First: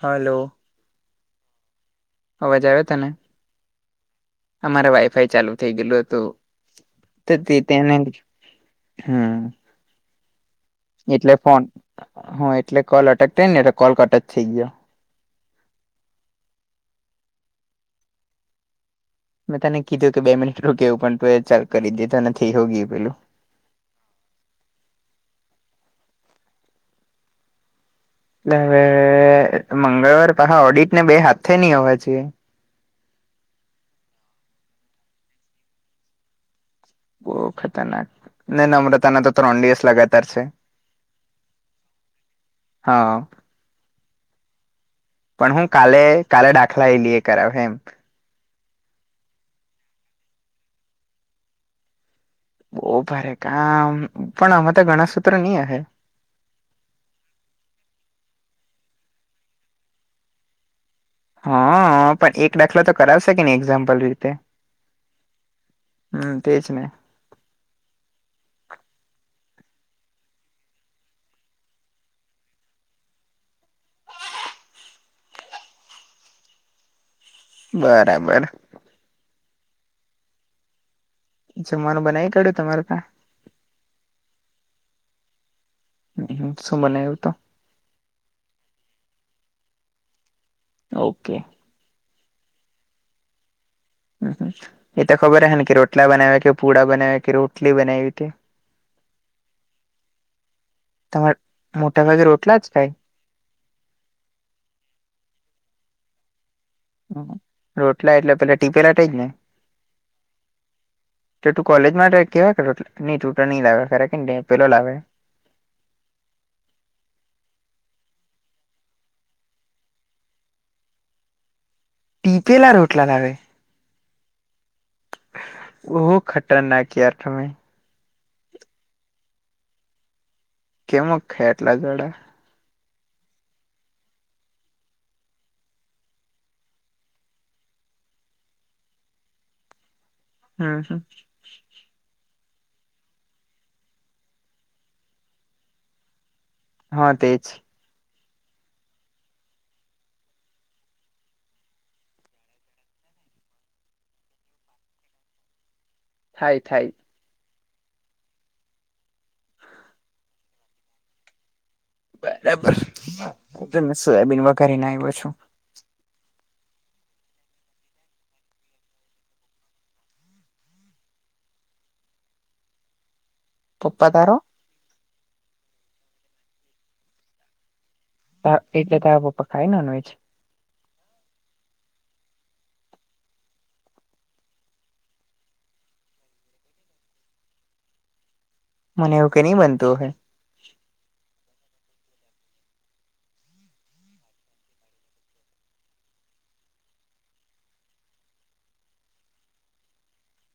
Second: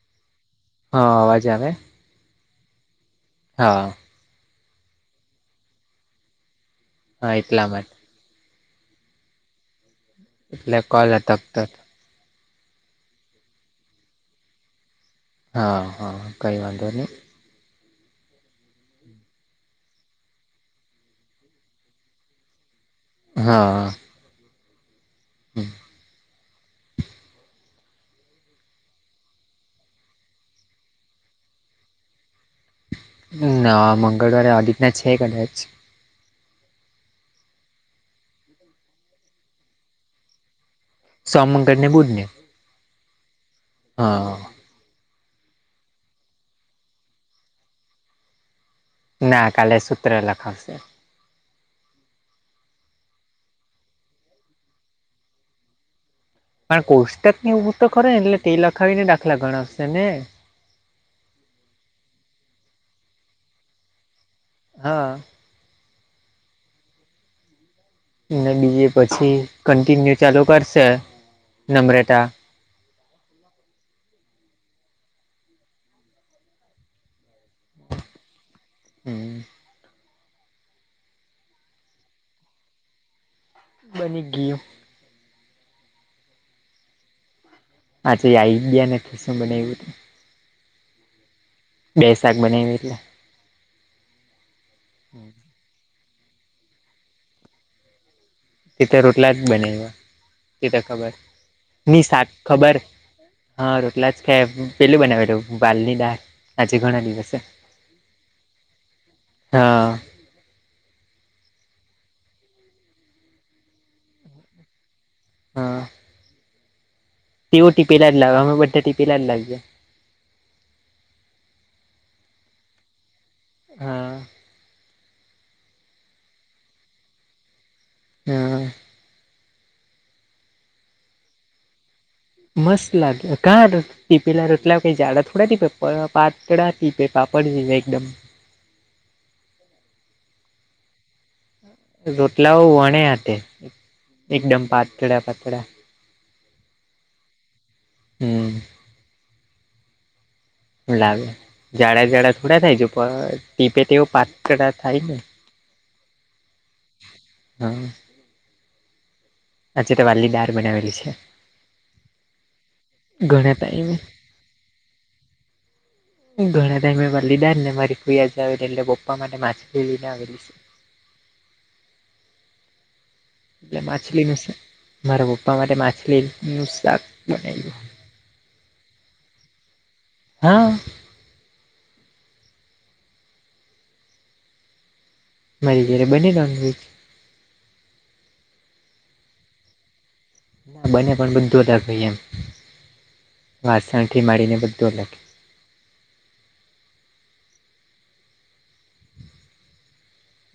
Hello. હા અવાજ આવે? અવાજ આવે તને? હા. અમારે વાઈફાઈ ચાલુ થઈ ગયેલું હતું. હા તે એટલા માટે તેને હમ્મ. એટલે કોલ એટલે અટકતો ફોન હતો હા એટલે કોલ અટક ટેને ને તો કોલ કટ જ થઈ ગ્યો. હા હા કંઈ વાંધો નહી. મેં તને કીધું કે બે મિનિટ રૂક કેવ પણ તુંએ ચાલુ કરી દીધું ને થઈ હો ગ્યું પેલું. હા. હમ્મ. એટલે હવે મંગળવાર પાછા ઓડિટ ને બે હાથે ની હોવા જોઈએ. ના મંગળવારે ઓડિટના છે કદાચ. બો ખતરનાક ને નમ્રતાના તો ત્રણ દિવસ લગાતાર છે. સોમ, મંગળ ને બુધને? હા. હા. પણ હું કાલે કાલે દાખલા એલી એ કરવહે એમ. ના કાલે સૂત્ર લખાવશે. બો ભારે કામ પણ આમાં તો ગણા સૂત્ર ની અહે. પણ કોષ્ટક ની ઉઊ તો ખરે એટલે તે લખાવી ને દાખલા ગણાવશે ને? હાઅ પણ એક દાખલો તો કરાવશે કે ની એક્ઝામ્પલ રીતે? હા. હમ્મ, તેજ ને. અને બીજ પછી કન્ટિન્યુ ચાલુ કરશે નમરેતા. બરાબર. હમ્મ. જમવાનું બનાવી કાઢ્યું તમારે તા? બની ગયું. હમ્મ, શું બનાયું તમ આજે આઈડિયા ને ખીશું બનાવ્યું. ઓકે. બે શાક બનાવી એટલે. હમ્મ હમ્મ, એ તો ખબર હને કે રોટલા બનાવ્યા કે પુડા બનાવ્યા કે રોટલી બનાવી હતી. તે તો રોટલા જ બનાવ્યા, તે તો ખબર, તમારે મોટા ની ભાગે સાક રોટલા જ ખબર ખાય હા રોટલા જ ખાય પેલું બનાવે બાલની દાળ. આજે ઘણા દિવસે રોટલા એટલે પેલા ટીપેલા તેજ ને? હા તો તું કોલેજ માટે કેવાય નહી તું નહી લાવે ખરે કે ને પેલો લાવે. હમ્મ. તેઓ ટીપેલા જ લાવે, અમે બધા ટીપેલા લાવીએ. ટીપેલા રોટલા લાવે? હમ્મ. બો ખતરનાક યાર તમે. હમ્મ. કેમક ખાય એટલા જડા? મસ્ત લાગે કાઢો. ટીપેલા રોટલા કઈ ઝાડા થોડા તીપે પાતડા ટીપે પાપડ એકદમ. ઊં હું. રોટલાઓ વણે આતે એકદમ પાતળા પાતળા. હા તેજ. હમ લાગે જાડા જાડા થોડા થાય છે પણ ટીપે તેવ પાતળ થાય ને. થાય થાય. હા. આજે તમારી દાલ બનાવેલી છે. બરાબર ઘણા ટાઈમે તમે સોયાબીન વગારી ના આવ્યો છો. ઘણા ટાઈમે વલ્લી દાર ને મારી કૂિયાજ આવેલી એટલે પપ્પા માટે માછલી લઈને આવેલી છે. એટલે પપ્પા તારો માછલીનું છે. મારા પપ્પા માટે માછલીનું શાક બનાવ્યું. હા એટલે તો આવ પખાય નોનવેજ. હા. મરી જા બની નોનવેજ. મને એવું કે ની બનતું અહે. ના, બને પણ બધુ અલગ હોઈ એમ, વાસણથી માડીને બધુ અલગ.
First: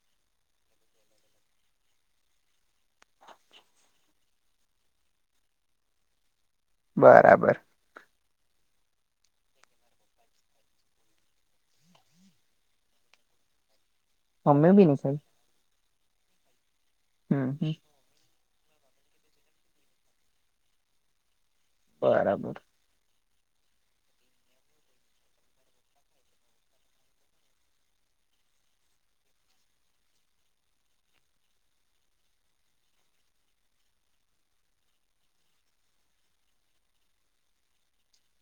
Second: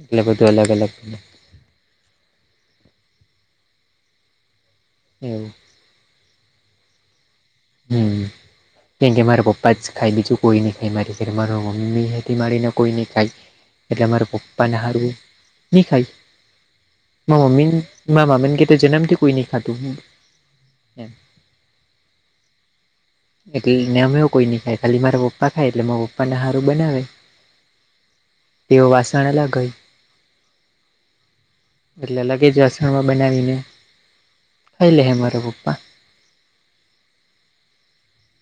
એટલે બધું અલગ-અલગ. એવુ. બરાબર. હમ. કેમ કે મારા પપ્પા જ ખાય બીજું કોઈ ની ખાય મારી જોડે, મારા મમ્મી હેથી માડીને કોઈ ની ખાય. એટલે માર મમ્મી પપ્પાન બી નહી હારુ ખાય ની ખાય, માર મમ્મીન હમ માર મામીન કેતો જનેમ કે કોઈ ની ખાતું. એમ બરાબર. એટલે ને મે એવું કોઈ ની ખાય ખાલી મારા પપ્પા ખાય, એટલે માર પપ્પાને હારુ બનાવે. તેઓ વાસણ અલગ હોય. એટલે અલગે જ વાસણમાં બનાવીને ખઈ લે હે મારા પપ્પા.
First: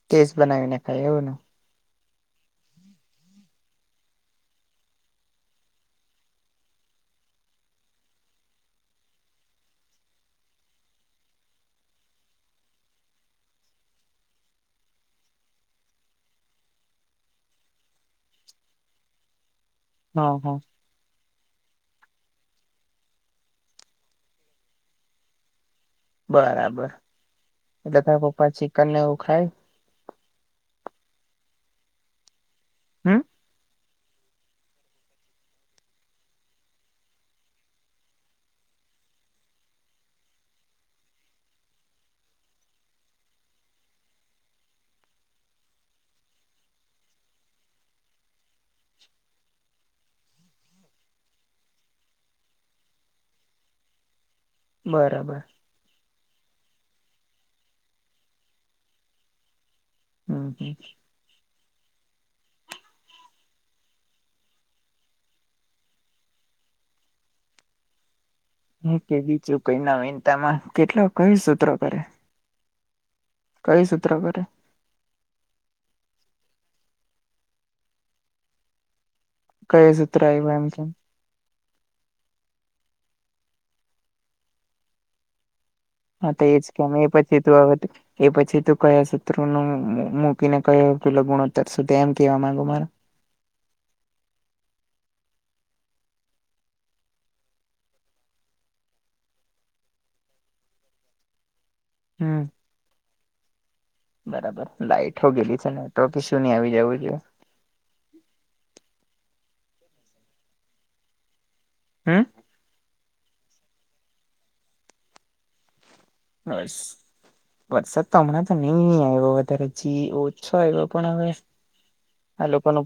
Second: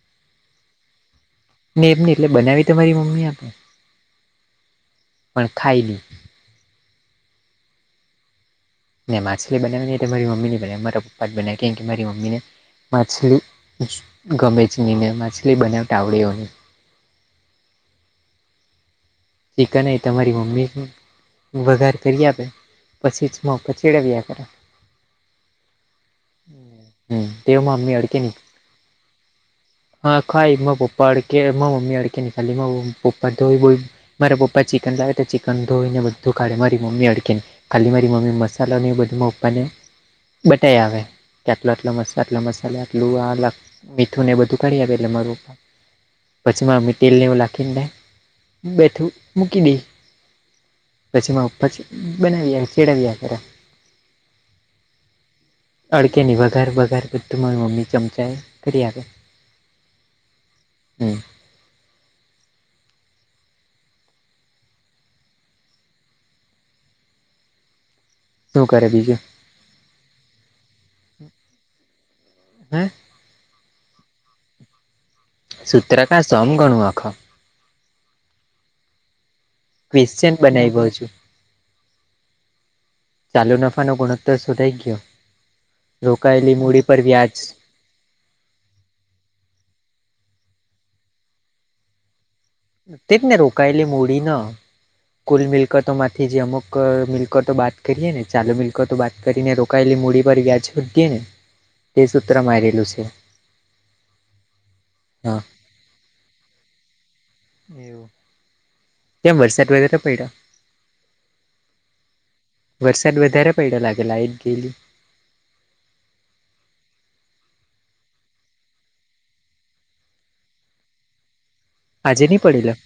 કેસ બનાવી ન ખાય એવું ને. ને એમ ની એટલે બનાવી તો મારી મમ્મી આપે, પણ ખાઈ લી. ને માછલી બનાવી ને તો મારી મમ્મી ની બનાવી, મારા પપ્પા જ બનાવી કેમ કે, મારી મમ્મીને માછલી ગમે જ ની ને માછલી બનાવતા આવડે હો ની. ચિકન એ તમારી હા હા મમ્મી વઘાર કરી આપે, પછી જ માર પપ્પા છેડવ્યા કરે. બરાબર, હમ તેઓમાં મમ્મી એટલે અડકે તાર નહી પપ્પા ચિકન ને એવું ખાય? હા, ખાઈ માર પપ્પા અડકે, માર મમ્મી અડકે ની ખાલી માર હમ પપ્પા ધોઈ-બોઈ મારા પપ્પા ચિકન લાવે તો ચિકન ધોઈને બધું કાઢે, મારી મમ્મી અડકે ની. ખાલી મારી મમ્મી મસાલોને એ બધુ માર પપ્પાને બટાય આવે કે આટલો-આટલો મસાલો આટલો મસલો આટલું આ અલગ મીઠુંને બધું કાઢી આપે એટલે મારુ પછી માર મમ્મી તેલને એવું લાખીને, બેઠું મૂકી દે. પછી માર પપ્પા છે, બનાવ્યા છેડવ્યા કરે. બરાબર. અડકે ની વઘાર વઘાર બધું માર મમ્મી ચમચા કરી આપે. હમ હમ. હમ. શું કરે હું કે બીજું કઈ નવીનતામાં કેટલો કયુ સુત્ર કરે? હે કયુ સૂત્ર કરે? સૂત્ર કા સમ ગણું આખો. કઈ સૂત્ર ક્વિશ્ચન આવ્યું એમ બનાઈ કેમ બઉ છું. ચાલુ નફાનો ગુણોત્તર શોધાઈ ગયો. હા, તે રોકાયેલી એ જ કે મૂડી મે પર એ વ્યાજ પછી તું અવેથી એ પછી તું કયા સૂત્રનું મૂ-મૂકીને કયો પેલો ગુણોત્તર શોધે, એમ કેવા માંગુ મારા. તે જ ને રોકાયેલી મૂડી નો કુલ મિલકતોમાંથી જે અમુક મિલકતો બાદ કરીએ ને ચાલુ મિલકતો બાદ કરીને રોકાયેલી મૂડી પર વ્યાજ વધયે ને તે સૂત્ર હમ, મારેલું છે બરાબર લાઈટ હો હા ગેલી છે ને તો કે શું ની આવી જાવું. એવું. કેમ વરસાદ [unintelligible] નતો પયડો? હું. વરસાદ વધારે પડયો લાગે લાઈટ ગેલી. હાસ. વરસાદ તો હમણાં તો ની આયવો વધારે જી ઓછો આયવો પણ હવે આજે નહી આ લોકો પડેલો નુ.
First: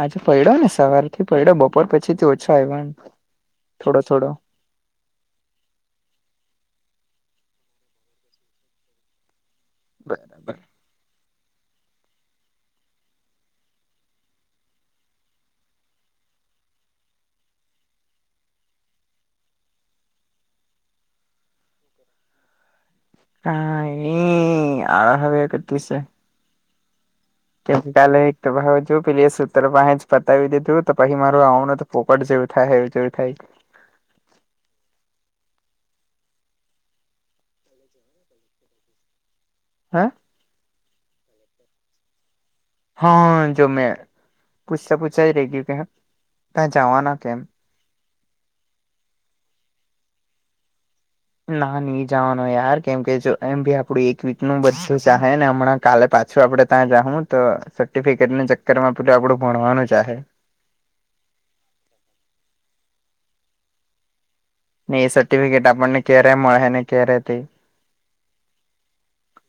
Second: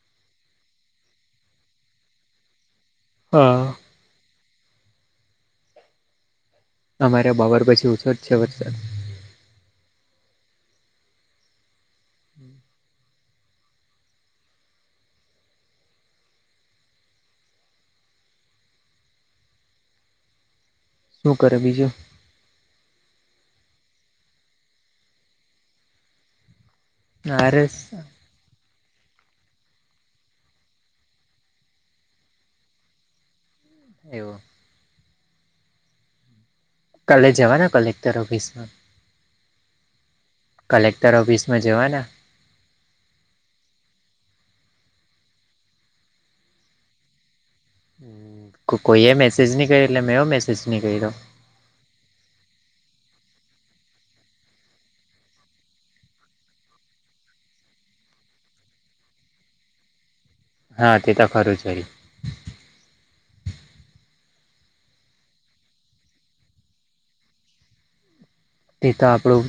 આજે પડ્યો ને સવાર થી પડ્યો બપોર પછી થી ઓછા આવ્યો. હા થોડો થોડો અમારે બપોર પછી ઓછો જ છે વરસાદ. બરાબર શું કરે બીજું? કાય ની આળ હવે કટે સે. આરસ કેમ ટાલે. તમે હવે જો પેલી એ સૂત્ર પાસે જ પતાવી દીધું તો પછી મારું આવનું તો પોપટ જેવું થાહે એવું જેવું થાય. એવું. કાલે જવાના કલેક્ટર ઓફિસમાં. હે? કલેક્ટર ઓફિસમાં જવાના? હહ જો મેં પૂછતા પૂછતા ઈ રઈ ગયું કે ત્યા જાવાના કે એમ? હમ કો કોઈએ મેસેજ ની કર્યો એટલે મેં ઓ મેસેજ ની કર્યો. ના ની જાવાનું યાર કેમ કે જો એમ ભી આપડું એક વીકનું બધું જાહે ને હમણાં કાલે પાછું આપડે ત્યાં જાહું તો સર્ટિફિકેટની ચક્કરમાં પેલું આપડું ભણવાનું જાહે. હા તે તો ખરું છે. ને એ સર્ટિફિકેટ આપણને ક્યારે મળ હે ને ક્યારે તે તે તો આપણું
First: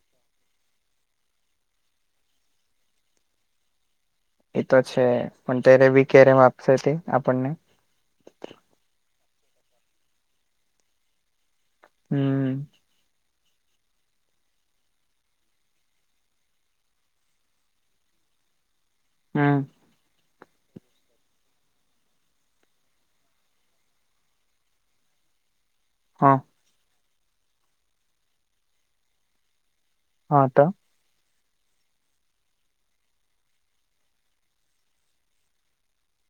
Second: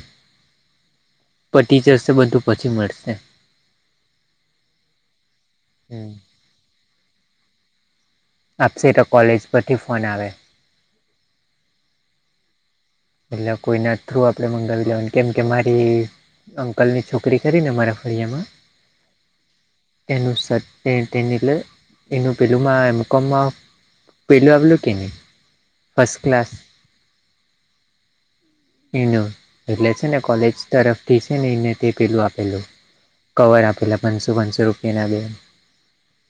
પટી જશે બધું પછી મળશે. ઈતો છે પણ ત્યારે હમ વીકે રેવ આપશે તે આપણને? આપશે તો કોલેજ પરથી ફોન આવે. હમ એટલા કોઈના થ્રુ આપણે મંગાવી લેવાની કેમ કે મારી અંકલની છોકરી ખરીને મારા ફળિયામાં હહ એનું સ તેન તેન એટલે એનું પેલું માં બીકોમમાં પેલું આપલું કે નહીં ફસ્ટ હા ક્લાસ? એનું એટલે છે ને હા કોલેજ તો તરફથી છે ને એને તે પેલું આપેલું. કવર આપેલા પાંચસો પાંચસો રૂપિયાના બે.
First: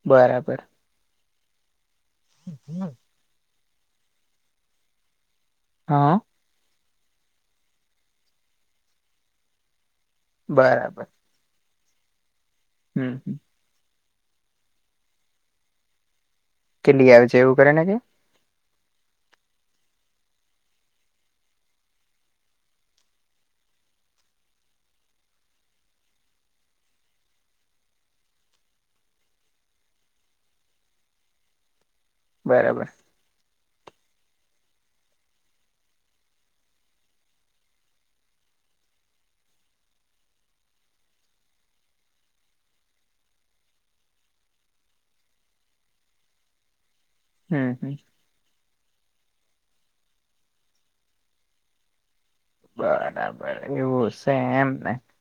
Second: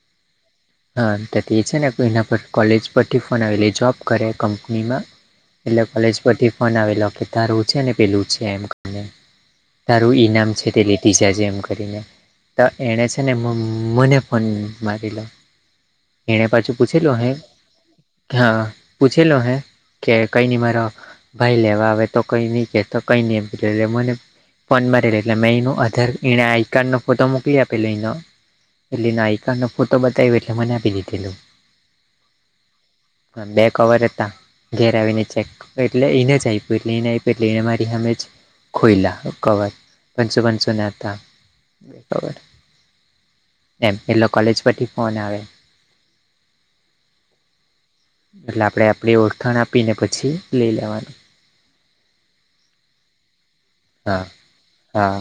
બરાબર હા તો તે છે ને એના પર કોલેજ પરથી ફોન આવેલી જોબ કરે કંપનીમાં એટલે હા કોલેજ પરથી ફોન આવેલો કે તારું છે ને પેલું છે એમ કરીને. તારું ઈનામ છે તે બરાબર લેતી જાજે એમ કરીને ત એણે છે ને હમ મ મને ફોન મારીલો એને પાછું કે લઈ પૂછેલો આવે ને છે એવું કરે ને કે હા પૂછેલો હે કે કઈની મારો ભાઈ લેવા આવે. તો કઈ નહીં કેતો કંઈ નહી એમ કે મને ફોન મારે રે એટલે મે એનો આધાર એણે આઈકાર્ડનો ફોટો મોકલી આપેલો એનો એટલે એનો આઈકાર્ડનો ફોટો બતાવ્યો એટલે મને આપી દીધેલું. બરાબર અન બે કવર હતા ઘેર આવીને ચેક એટલે એને જ આય પી એટલે એને આયપી એને મારી હામેજ ખોઈલા કવર પાંચસો પાંચસો ના હતા. બે કવર એમ એલો કોલેજ પરથી ફોન આવ્યો. હમ હમ એટલે આપણે આપણી ઓળખાણ આપીને પછી લઈ લેવાનું. બરાબર એવું હા સે એમને? હા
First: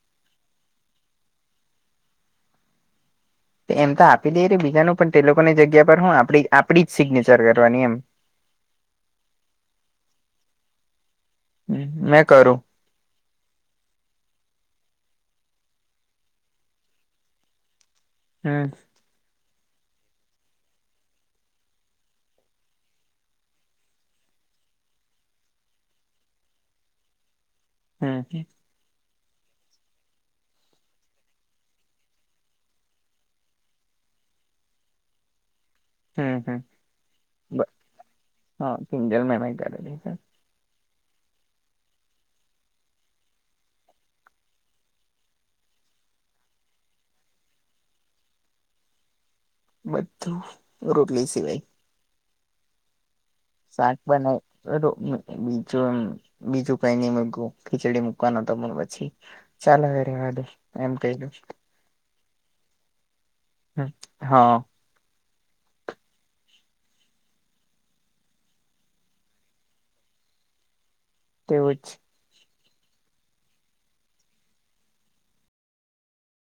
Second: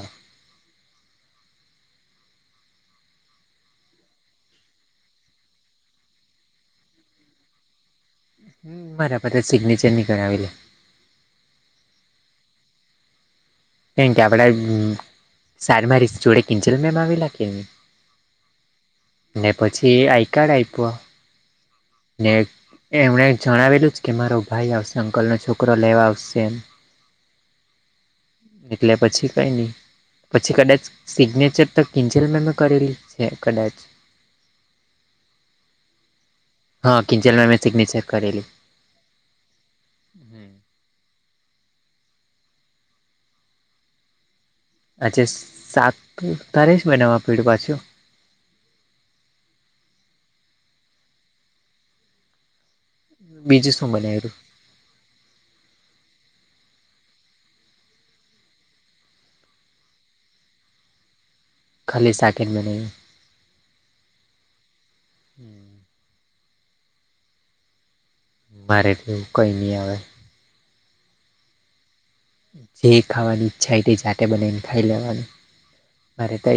તે એમ તો આપી દેરી બીજાનું પણ તે લોકોની જગ્યા પર હું આપણી આપડી જ સિગ્નેચર કરવાની એમ. હમ બરાબર સિગ્નેચર ની કરાવેલી. હમ લાય કરું. કેમ કે આપડા સારીમાં રીસ જોડે કિંજલમેમ આવેલા કે? હમ્મ. ને પછી આઈ કાર્ડ આપ્યું. ને એમણે જણાવેલું જ કે મારો ભાઈ અશ અંકલનો છોકરો લેવા આવશે એમ. હમ હમ એટલે પછી કંઈ નહી. પછી કદાચ સિગ્નેચર તો કિંજલમેમે એ કરેલી છે કદાચ. હમ હમ હહ કિંજલમેમે સિગ્નેચર કરેલી. હા કિંજલમેમે કરેલી છે. આચેસ સાત તી તારિસ મહિનામાં પઈડુ પાછું? બધું, રોટલી સિવાય. બીજું શું શાક બનાવ્યું બનાઈ. [unintelligible] બીજું બીજું કઈ નઈ મગું ખીચડી મુકવાનો હતો પણ પછી ચાલ હવે રેહવા દે એમ કૈદુ. ખાલી સાકેટ બનાવુ. હમ્મ હા. મારે તો એવું કઈ ની આવે. તેવું જ. જે ખાવાની ઈચ્છા તે સાતે બનાઈ ન ખાઈ લેવાનું. મારે તો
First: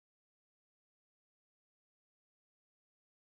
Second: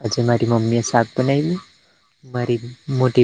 આજે મારી મમ્મી એ શાક બનાઈલું. મારી મોટી